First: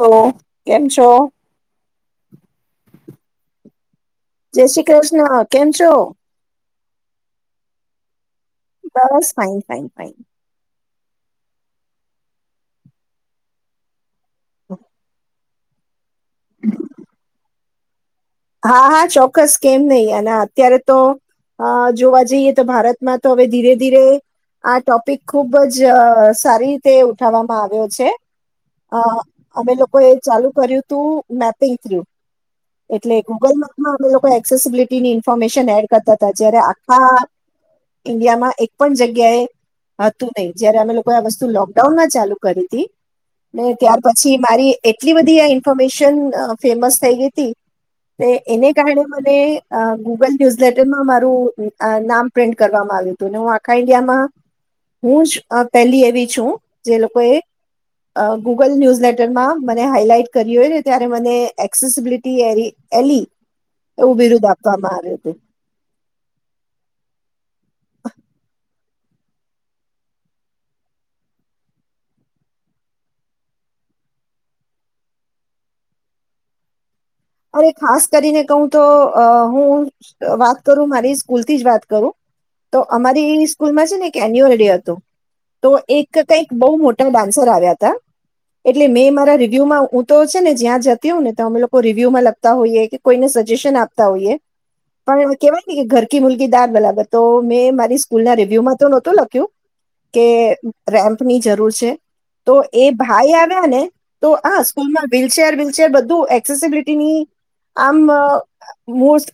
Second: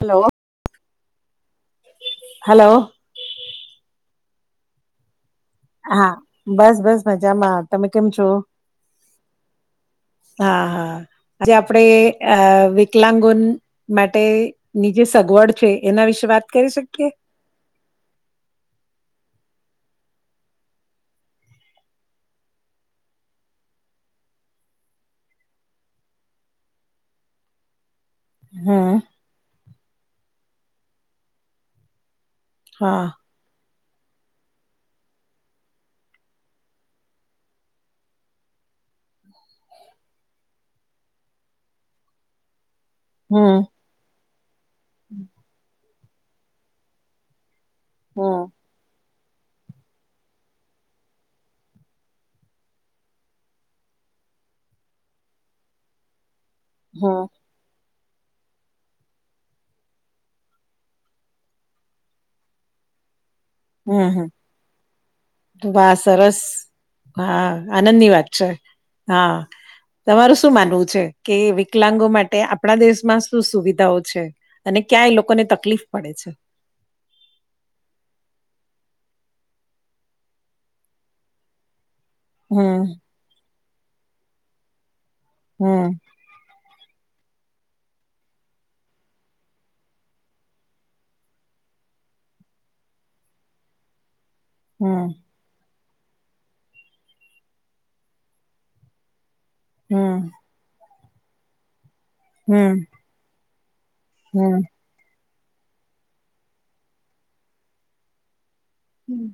Hello કેમ છો hello જય શ્રી કૃષ્ણ કેમ છો? હા બસ બસ મજામાં તમે કેમ છો બસ સાઈન સાઈન ફઈ હા હા આજે આપડે અ વિકલાંગન માટે ની જેે સગવડ છે એના વિશે વાત કરી શકીએ હા હા ચોક્કસ કેમ નહીિ અનેના અત્યારે તો અ જોવા જઈએ તો ભારતમાં તો હવે ધીરે ધીરે આ ટોપિક ખુબ જ સારી રીતે ઉઠાવવામાં આવ્યો છે હમ અ અમે લોકો એ ચાલુ કર્યું તું નાપ તર્યું હમ એટલે ગુગલ મેપમાં અમે લોકો એક્સેસિબિલિટીની ઇન્ફોર્મેશન એડ કરતા હતા જયારે આખા ઇન્ડિયા માં એક પણ જગ્યાએ હતું નહી જયારે અમે લોકો આ વસ્તુ લોકડાઉન માં ચાલુ કરી હતી હમ ને ત્યાર પછી મારી એટલી બધી આ ઇન્ફોર્મેશન ફેમસ થઈ ગઈ હતી તે હમ એને કહણે ને ગૂગલ ન્યુઝ લેટરમાં મારું નામ પ્રિન્ટ કરવામાં આવ્યું હતું હું આખા ઇન્ડિયા હું પહેલી એવી છું જે લોકોએ ગૂગલ ન્યૂઝ લેટરમાં મને હાાઈલાઈટ કરી હોયને ત્યારે મને એક્સેસબિલિટી એ એલી હમ હમ આવ્યું હતું બ સરસ હા આનંદની વાત છે હા તમારું શું માનવું છે કે વિકલાંગો માટે આપણા દેશમાં શું સુવિધાઓ છે અને ક્યાંય લોકોને તકલીફ પડે છે અરે ખાસ કરીને કહું તો હું વાત કરું મારી સ્કૂલ થી જ વાત કરું તો હમ અમારી સ્કૂલમાં છે ને એક એન્યુઅલ ડે હતું તો હમ એક કઈક બહ મોટું ડન્સર આવ્યા હતા એટલે મેં મારા રિવ્યુ માં હું તો છે ને જ્યાં જતી હો ને અમે લોકો વ્યુ માં લગતા હોઈએ કે કોઈને સજેશન આપતા હોઈએ હમ પણ કેવાય ઘર ક મુલકી દાર બરાબર તો મેં મારી સ્કૂલ ના રિવ્યુ માં તો નહોતું લખ્યું કે હમ રેમ્પ ની જરૂર છે તો હમ એ ભાઈ આવ્યા ને તો હમ હ સ્કૂલમાં વ્હીલચેર વ્હીલચેર બધું એક્સેસબિલટી [unintelligible] આમ મોસ્ટ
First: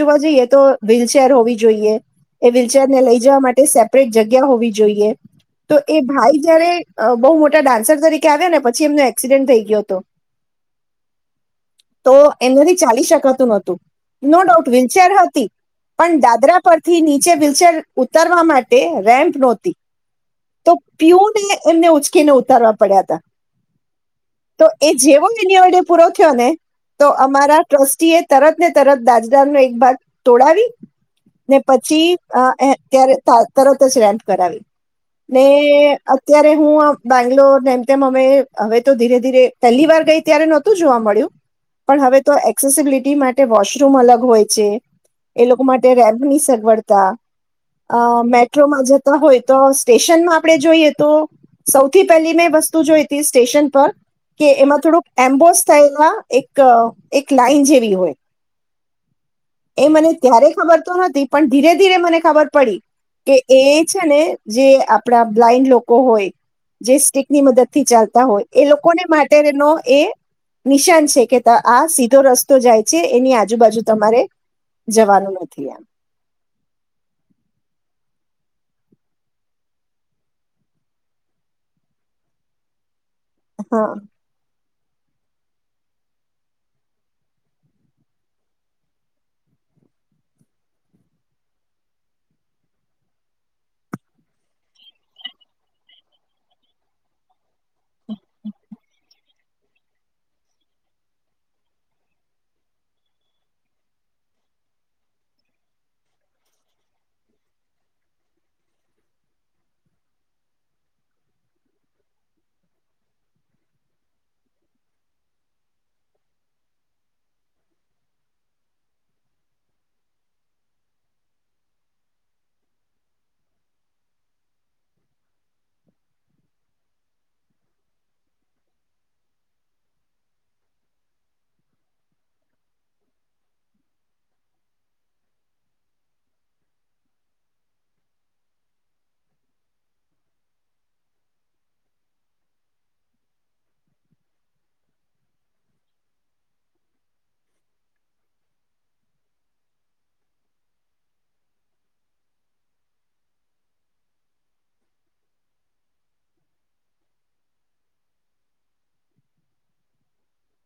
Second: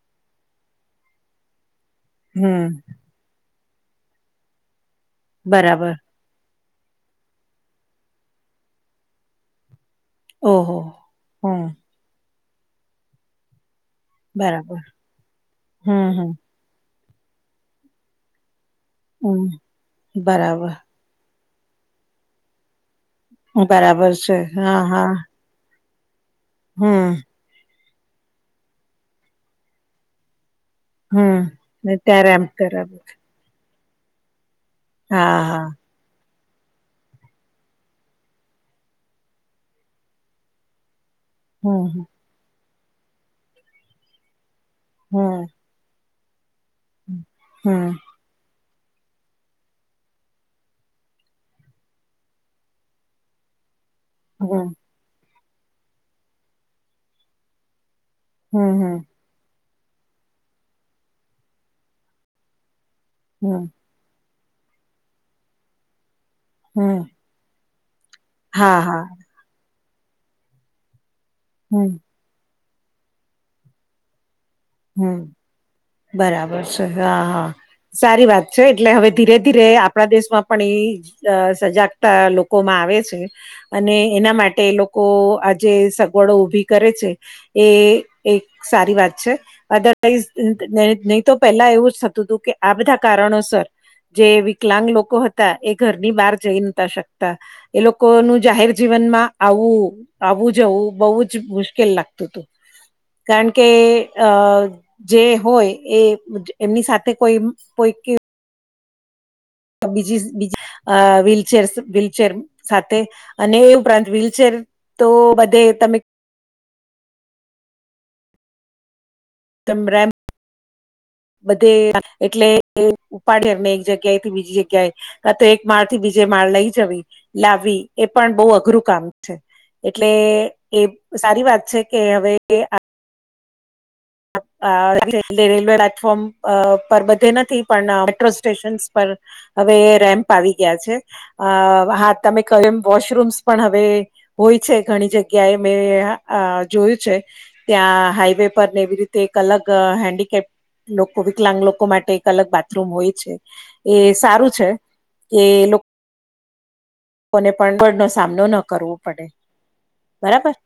જોવા જઈએ તો વ્હીલચેર હોવી જોઈએ એ હમ. વ્હીલચેર ને લઈ જવા માટે તે સેપરેટ જગ્યા હોવી જોઈએ તો બરાબર એ ભાઈ જયારે બહુ મોટા ડાન્સર તરીકે આવ્યા ને પછી એમનો એક્સિડેન્ટ થઈ ગયો હતો. ઓહ હમ્મ એનેથી ચાલી શકાતું નતું નો ડાઉટ બરાબર વ્હીલચેર હતી હમ પણ હમ દાદરા પર થી નીચે ભીલચર ઉતારવા માટે રેમ્પ હમ નહોતી બરાબર તો પીુને એમને ઉચકીને ઉતારવા પડ્યા હતા બરાબર છે તો હા એ હા જેવો એની વડે પૂરો થયો ને તો હમ અમારા ટ્રસ્ટી તરત ને તરત દાજદાર નો એક ભાગ તોડાવી હમ ને પછી ત્યારે એમ કરાવે ત્યારે તરત જ રેમપ કરાવી હા ને હા અત્યારે હું બેંગ્લોર એમ તેમ અમે હવે તો ધીરે ધીરે પહેલી વાર ગઈ ત્યારે નહોતું જોવા મળ્યું. પણ હમ હવે તો એક્સેસબિલિટી માટે વોશરૂમ અલગ હોય છે હમ એ લોકો માટે રેમ ની સગવડતા હમ અ મેટ્રોમાં જતા હોય તો સ્ટેશનમાં આપણે જોઈએ તો સૌથી પહેલી મેં વસ્તુ જોઈ હતી સ્ટેશન પર કે હમ એમાં થોડુંક એમ્બોસ થઇ એક એક લાઈન જેવી હોય હમ હમ એ મને ત્યારે ખબર તો નતી પણ ધીરે ધીરે મને ખબર પડી કે એ હમ છે ને જે આપણા બ્લાઈન્ડ લોકો હોય જે હમ સ્ટક ની મદદ થી ચાલ હોય એ હા લોકોને હા માટેનો એ નિશાન છે કે આ હમ સીધો રસ્તો તો જાય છે એની આજુબાજુ તમારે હમ્મ જવાનું નથી એમ બરાબર છે હા હા. સારી વાત છે એટલે હવે ધીરે ધીરે આપણા દેશમાં પણ એઈ સજાગતા લોકોમાં આવે છે. હા. અને એના માટે લોકો લોકો આજે સગવડો ઉઊભી કરે છે એ એક સારી વાત છે. અદરવાઈઝ નહી તો પહેલા એવું જ થતું હતું કે આ બધા કારણોસર જે વિકલાંગ લોકો હતા એ ઘરની બહાર જઈ નતા શકતા. એ લોકો નું જાહેર જીવનમાં આવું આવું જવું બઉુ જ મુશ્કેલ લાગતું હતું કારણ કે અ જે હોય એ એમની સાથે કોઈ કોઈ બીજી બીજી વ્હીલચેર વ્હીલચેર સાથે અને એ ઉપરાંત વ્હીલચેર તો બધે તમે તમ રેમ બધે એટલે ઉપાડ એમને એક જગ્યાએ થી બીજી જગ્યાએ કા તો એક માળ થી બીજે માળ લઈ જવી લાવવી એ પણ બહુ અઘરું કામ છે. એટલે એ સારી વાત છે કે હવે રેલવે પ્લેટફોર્મ પર બધે નથી પણ મેટ્રો સ્ટેશનસ પર હવે રેમ્પ આવી ગયા છે અ હા તમે કહ્યું એમ વોશરૂમ્સ પણ હવે હોય છે ઘણી જગ્યાએ મેં જોયું છે ત્યાં હાઈવે પર ને એવી રીતે તે એક અલગ હેન્ડીકેપ લોકો વિકલાંગ લોકો માટે એક અલગ બાથરૂમ હોય છે એ સારું છે. એ લોકો કોને પગળનો સામનો ન કરવો પડે બરાબર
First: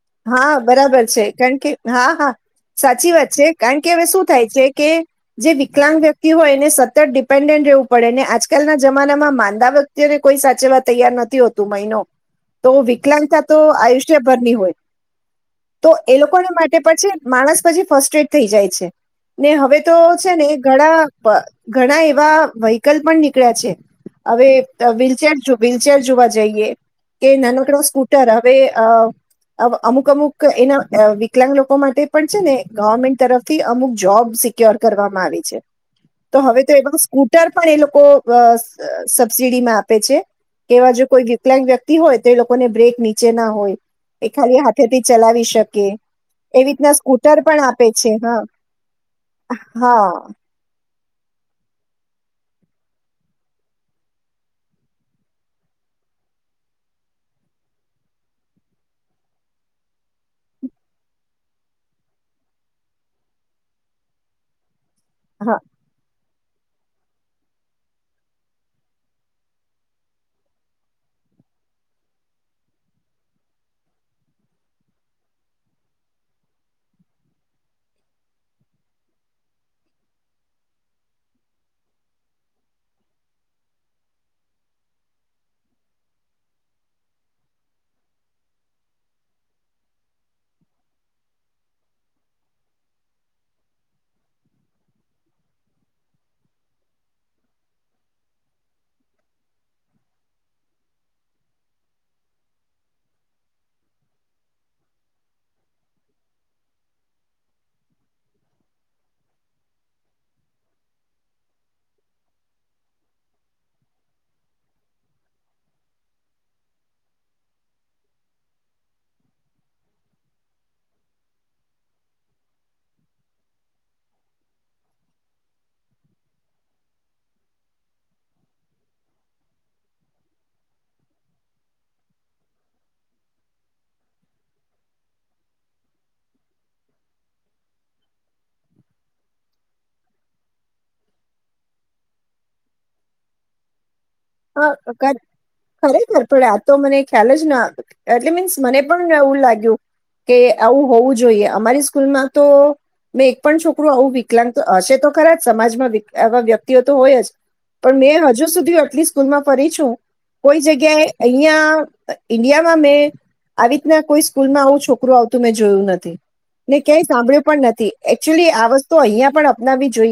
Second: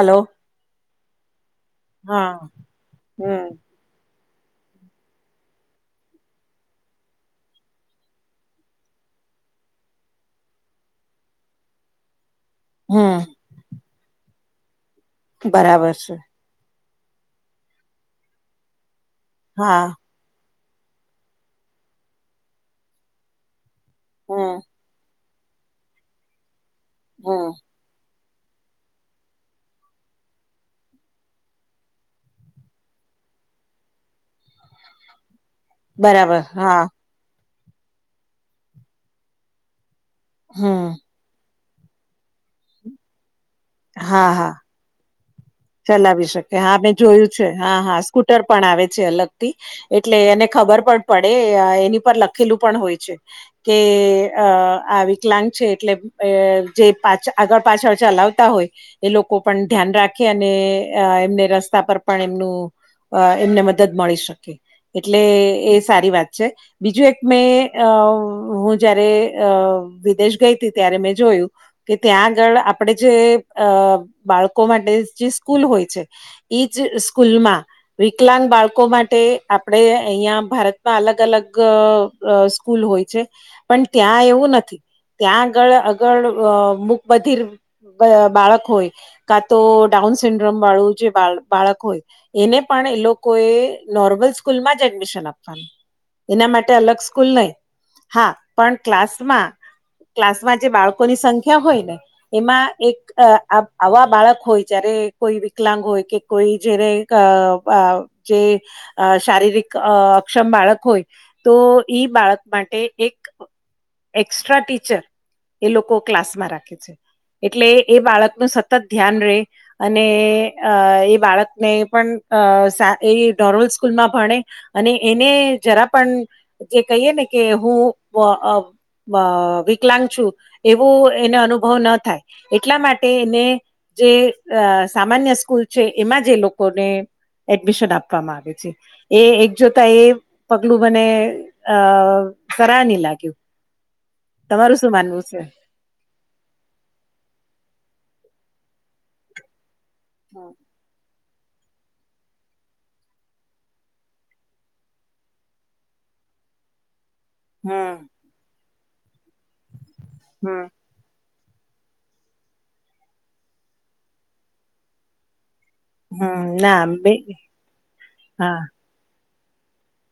હલો હા બરાબર છે કારણ કે હા હા સાચી વાત છે હમ કારણ કે હવે શું થાય છે કે જે વિકલાંગ વ્યક્તિ હોય એને સતત ડિપેન્ડન્ટ રહેવું પડે આજકાલના જમાનામાં માંદા વત્યારે કોઈ સાચવા તૈયાર નથી હોતું મહિનો તો હમ વિકલાંગતા તો આયુષ્યભરની હોય તો બરાબર છે એ લોકોને માટે પછી માણસ પછી ફસ્ટ એડ થઈ જાય છે ને હવે હા તો છે ને ઘણા ઘણા એવા વ્હીકલ પણ નીકળ્યા છે હવે હમ વ્હીલચેર વ્હીલચેર જોવા જઈએ કે હમ નાનો કે નો સ્કૂટર હવે અમુક અમુક એના વિકલાંગ લોકો માટે પણ છે ને ગવર્મેન્ટ તરફથી અમુક જોબ્ આવી તો બરાબર હ હા સ્ટ એ લોકો સબસિડીમાં આપે છે હમ કેવા જો કોઈ વિકલાંગ વ્યક્તિ હોય તો લોકોને બ્રેક નીચે ના હોય એ હા હા ખાલી હાથે થી ચલાવી શ. ચલાવી શકે હા મેં જોયું છે પણ હા આપે હા છે સ્કૂટર પણ આવે છે અલગથી એટલે એને ખબર પડતી. પડે એની પર લખેલું પણ હોય છે કે આ વિકલાંગ છે એટલે જે પા આગળ પાછળ ચલાવતા હોય એ લોકો પણ ધ્યાન રાખે અને એમને રસ્તા પર પણ એમનું એમને મદદ મળી શકે એટલે હા હા એ સારી વાત. બીજું એક મેં હું જયારે વિદેશ ગઈ હતી ત્યારે મેં જો. કે ત્યાં આગળ આપણેે જે અ બાળકો માટે સ્કૂલ હોય છે એજ સ્કૂલમાં વિકલાંગ બાળકો માટે આપણે અહિયાં ભારતમાં અલગ અલગ સ્કૂલ હોય છે પણ ત્યાં એવું નથી. ત્યાં આગળ આગળ મુૂક બધીર બાળક હોય કા તો. ડાઉન સિન્ડ્રોમ વાળું જે બાળક હોય એને પણ એ લોકો એ નોર્મલ સ્કૂલમાં જ. એના માટે અલગ સ્કૂલ નહી હા પણ ક્લાસમાં. ક્લાસમાં જે બાળકોની સંખ્યા હોય ને એમાં એક આવા બાળક હોય. જયારે કોઈ વિકલાંગ હોય કે કોઈ જને જે શારીરિક અક્ષમ બાળક હોય તો ઈ બાળક માટે એક એક્સ્ટ્રા ટીચર એ લોકો ક્લાસમાં રાખે છે એટલે એ બાળકનુંું સતત ધ્યાન રે અને અ એ બાળકને પણ એ ધોરોલ સ્કૂલમાં ભણે. અને એને જરા પણ જે કહીએ ને કે હું. અ વિકલાંગ છું એવું એને અનુભવ ન થાય એટલા માટે એને જે સામાન્ય સ્કૂલ છે એમાં જે લોકોને એડમિશન આપવામાં આવે છે એ એક જોતા એ પગલું મને અ. કરરાની લાગું. હા ખરેખર પણડ આતો મને ખ્યાલ જ ના એટલે મીન્સ મને પણ એવું લાગ્યું કે હ આવું હોવું જોઈએ અમારી સ્કૂલમાં તો. મેં એક પણ છોકરું આવું વિકલાંગ તો હશે તો ખરા જ સમાજમાં એવા વ્યક્તિઓ તો હોય જ. પણ હમ મેં હજુ સુધી આટલી સ્કૂલમાં પરી છું હમ કોઈ જગ્યાએ અહિયાં ઈન્ડિયામાં મેં આવી રીતના કોઈ સ્કૂલમાં આવું છોકરું આવતું મે. જોયું નથી હમ ને ના ક્યાંય બે સાંભળ્યું પણ નથી એકચુલી હા આ વસ્તુ અહિયાં પણ અપનાવી જો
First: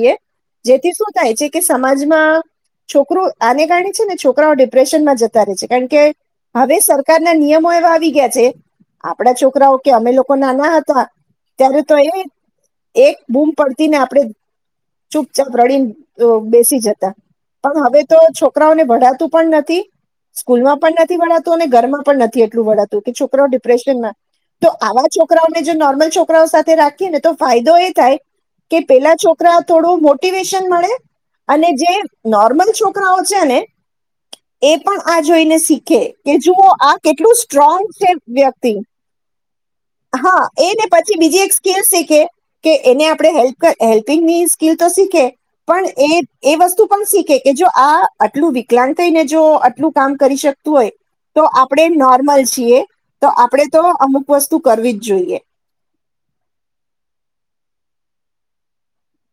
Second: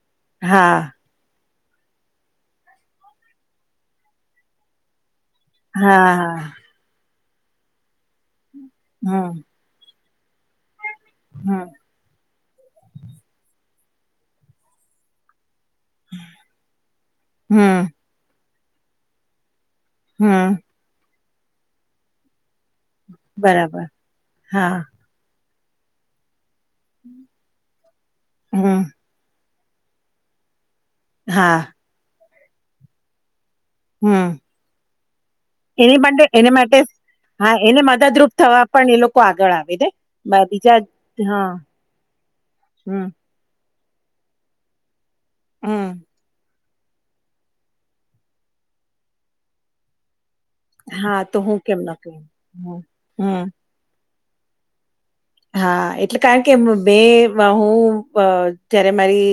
હા જેથી શું થાય છે કે સમાજમાં છોકરો આને કારણે ને છોકરાઓ ડિપ્રેશનમાં જતા રહે છે કારણ કે હા હા હવે સરકારના નિયમો એવા આવી ગયા છે. આપડા હમ છોકરાઓ કે અમે લોકો નાના હતા. હમ ત્યારે તો એ એક બૂમ પડતી ને આપણેે ચૂપ. રડી બેસી જતા પણ હમ હવે તો છોકરાઓને ભણાતું પણ નથી. હમ સ્કૂલ માં પણ નથી ભણાતું અને ઘરમાં પણ નથી. તું કે છોકરાઓ બરાબર ડિપ્રેશનમાં તો હા આવા છોકરાઓને જે નોર્મલ છોકરાઓ સાથે રાખીને તો ફાયદો એ થાય હમ કે પેલા છોકરા થોડું મોટિવેશન મળે. હા અને જે નોર્મલ છોકરાઓ છે ને. હમ. એ પણ આ જોઈને એની શીખે માટે કે એને જુઓ માટે આ કેટલું હા એને સ્ટ્રોંગ છે મદદરૂપ થવા વ્યક્તિ પણ એ લોકો આગળ આવે. ને હા બા- બીજા એને પછી બીજી હા એક સ્કીલ શીખે કે હમ એને આપડણે હેલ્પ હેલ્પિંગ ની સ્કીિલ તો સીખે હમ પણ એ વસ્તુ. તું પન શીખે કે જો આ આટલું વિકલાંગ થઈને જો આટલું કામ કરી શકે હોય હા તો હું કેમ ન આપણે કહું નોર્મલ હમ છીએ તો હમ આપણેે તો અમુક વસ્તુ કરવી જ. જોઈએ હા એટલે કારણ કે બે હું જ્યારે મારી.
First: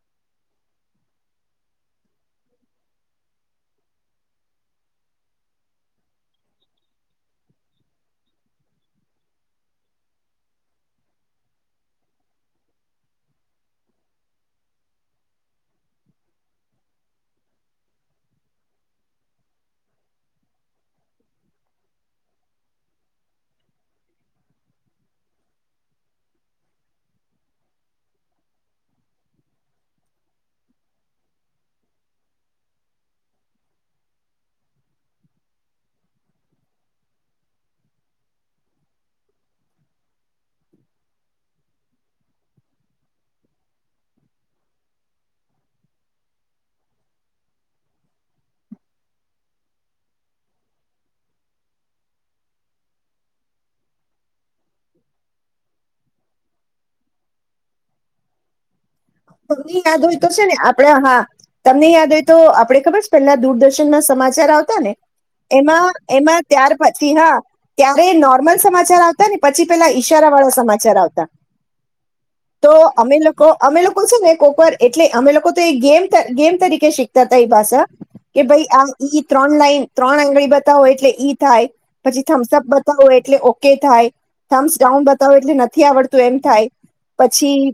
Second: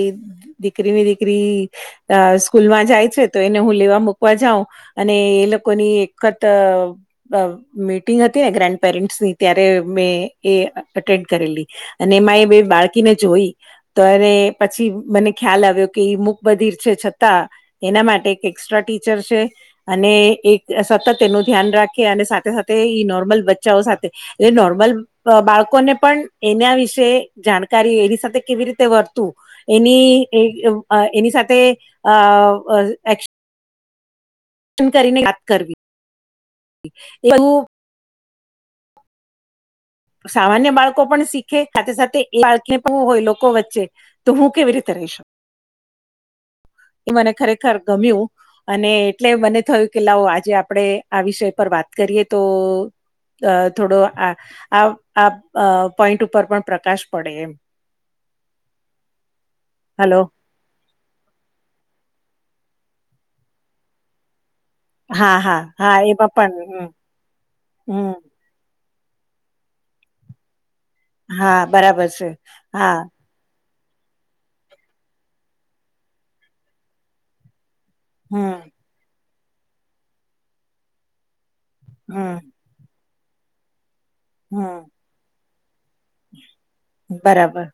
દીકરી ની દીકરી અ સ્કૂલમાં જાય છે તો એને હું લેવા મુૂકવા જાઉં અને એ લોકોની એકત અ મીટિંગ હતી ને ગ્રેન્ડ પેરેન્ટ્સની ત્યારે મેં એ અટેન્ડ કરેલી અને એમાં એ બે બાળકીને જોઈ તો પછી મને ખ્યાલ આવ્યો મુક બધીર છે છતાં એના માટે એક એસ્ટ્રા ટીચર છે અને એક સતત એનું ધ્યાન રાખે અને સાથે સાથે નોર્મલ બચ્ચાઓ સાથે એટલે નોર્મલ બાળકો કોને પણ એના વિશે જાણકારી એની સાથે કેવી રીતે વર્તું એની એ અ એની સાથે અ એ કરીને વાત કરવી એવું સામાન્ય બાળકો પણ શીખે સાથે સાથે એ બાળકને પણ હોય લોકો વચ્ચે તો હું કેવી રીતે રહીશ હ એ મને ખરેખર ગમ્યું અને એટલે મને થયું કે લાવો આજે આપણે આ વિષય પર વાત કરીએ તો અ થોડો આ આ આ પોઈન્ટ ઉપર પણ પ્રકાશ પડે એમ ની યાદ હોય હલો તો છે ને આપડે હા તમને યાદ હોય તો આપડે ખબર છે પેલા દૂરદર્શન ના સમાચાર આવતા ને હા હા હા એમાં પણ ત્યાર હમ પછી હા ત્યારે હમ નોર્મલ સમા ચાર આવતા ને પછી પેલા ઈશારા વાળા સમાચાર આવતા હા બરાબર છે તો હા અમે લોકો અમે લોકો છે ને કોપર એટલે અમે લોકો તો એ ગેમ ગેમ તરીકે શીખતા હતા એ ભાષા કે ભાઈ હમ આ ઈ ત્રણ લાઈન ત્રણ આંગળી બતાવો એટલે ઈ થાય પછી હમ થમ્સ અપ બતાવો એટલે ઓકે થાય થમ્સ હમ ડાઉન બતાવો એટલે ન થી આવડતું એમ થાય પછી બરાબર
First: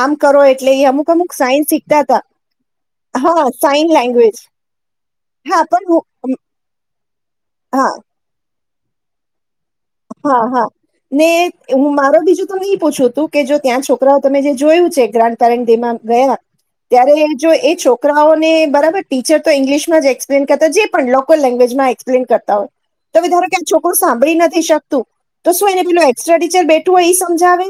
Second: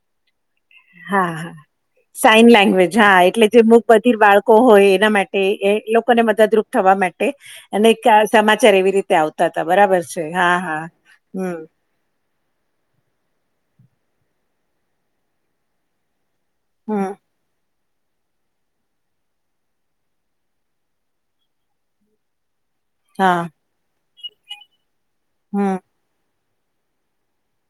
આમ કરો એટલે એ અમુક અમુક હા સાઈન શીખતા હતા સાઈન લેંગ્વેજ હા એટલે જે મૂખ સાઈન બધીર લેંગ્વેજ બાળકો હોય એના માટે હા એ પણ લોકોને હું મદદરૂપ થવા માટે હા અને સમાચાર એવી રીતે આવતો હા હા ને હમ હું મારો બીજું તો નહી પૂછું તું કે જો ત્યાં છોક છોકરાઓ તમે જે જોયું છે ગ્રાન્ડ પેરેેમાં ગયા હમ ત્યારે જો એ છો છોકરાઓને બરાબર ટીચર તો ઈંગ્લિશ જ એક્સપ્લેન કરતા જે પણ લોકલ લેંગવેજ માં એક્પ્લેન કરતા હોય તો હા ધારો ક છોકરું સાંભળી નથી શકતું તો શું હમ એને પેલું એસ્ટ્રા ટીચર બેઠું હોય સમજાવે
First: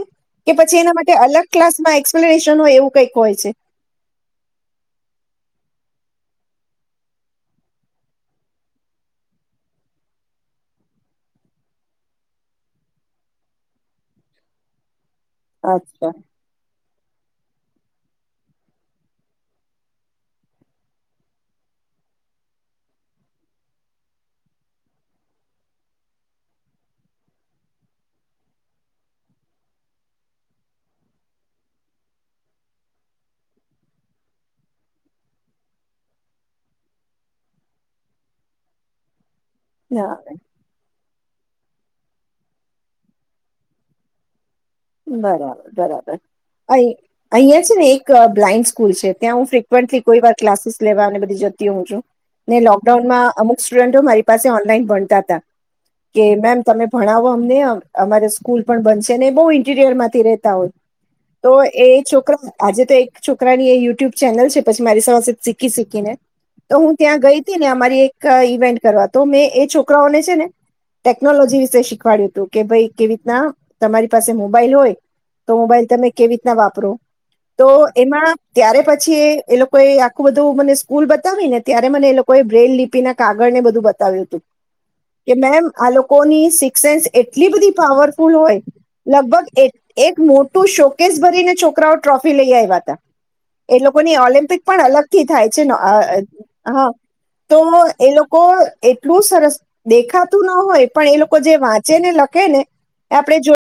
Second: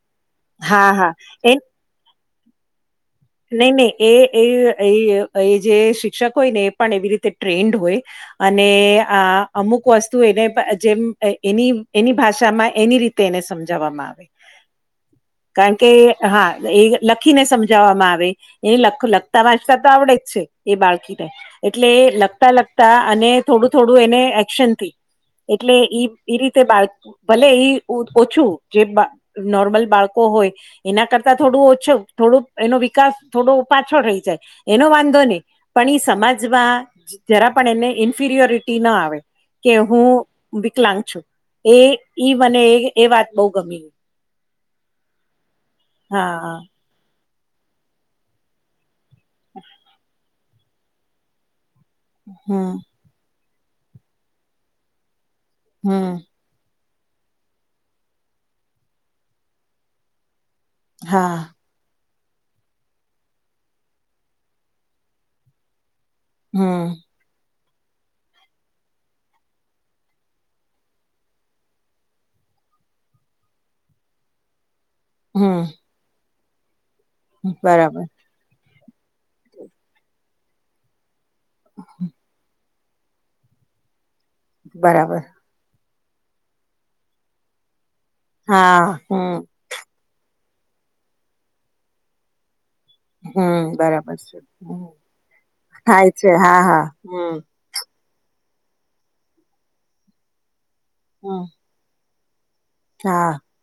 કે પછી હા એના હા માટે અલગ એ ક્લાસમાં એક્સપ્લેનેશન હોય એવું કંઈક હોય છે. નહી નહી એ એ એ એ જે સી શિક્ષક હોય ને એ પણ એવી રીતે ટ્રેન્ડ હોય અને આ અમુક વસ્તુ એને પણ જેમ એની એની ભાષામાં એની રીતે એને સમજાવવામાં આવે કારણ કે અચ્છા. હા એ લખીને સમજાવવામાં આ વે લખતા વાંચતા તો આવડે જ છે એ બાળકીને એટલે લખતા લખતા અને થોડું થોડું એને એક્શન થી એટલે ઈ રીતે બાળ ભલે એ ઓછું જે નોર્મલ બાળકો હોય એના કરતા થોડું ઓછ થોડું એ વિકાસ થોડો પાછો રહી જાય એનો વાંધો નહી પણ એ સમાજમાં જરા પણ એને ઇન્ફિરિયોરિટી ના આવે કે હું ના, વિકલાંગ છું એ ઈ મને એ વાત બહુ ગમે બરાબર બરાબર હા અ અહિયા છે ને એક બ્લાઈન્ડ સ્કૂલ છે. ત્યાં હું ફ્રિકવેન્ટલી કોઈ વાર ક્લાસીસ લેવા અને બધી જતી હું છું ને હમ લોકડાઉનમાં અમુ સ્ટુડન્ટો મારી પાસે ઓનલાઈન ભણતા હતા હમ કે મેમ તમે ભણાવો અમને અમારે સ્કૂલ પણ બનશે ને બહુ ઇન્ટીરિયર થી ર રહે તા ઓ હા તો એ આજે તો એક છોકરાની એ યુટ્યુબ ચેનલ છે પછી મારી સાથેસે શીખી શીખી ને તો હમ હું ત્યાં ગઈ હતી ને અમારી એક ઇવેન્ટ કરવા તો મેં એ છોકરાઓને છે ને ટેકનોલોજી વિશે શીખવાડ્યું હતું કે ભાઈ કેવી રીતના તમારી પાસે મોબાઈલ હોય હમ તો મોબાઈલ તમે કેવી રીતના વાપરો તો બરાબર એમાં ત્યારે પછી પછી એ લોકો એ આખું બધું મને સ્કૂલ બતાવી ને ત્યારે મને એ લોકોએ બ્રેન લ તેના કાગળ ને બધું બતાવ્યું હતું બરાબર કે મેમ આ લોકોની સિકસ સેન્સ એટલી બધી પાવરફુલ હોય હા હમ લગભગ એક મોટું શોકેસ ભરીને છોકરાઓ ટ્રોફી લઈ આવ્યા તા હમ એ બરાબર લોકોની છે ઓલિમ્પિક હમ પણ અલગ થી થાય છે થાય છે હા હમ તો એ લોક લોકો એટલું સરસ દેખાતું ન હોય પણ એ લોકો હમ જે વાંચે ને લખે ને હા આપડે જો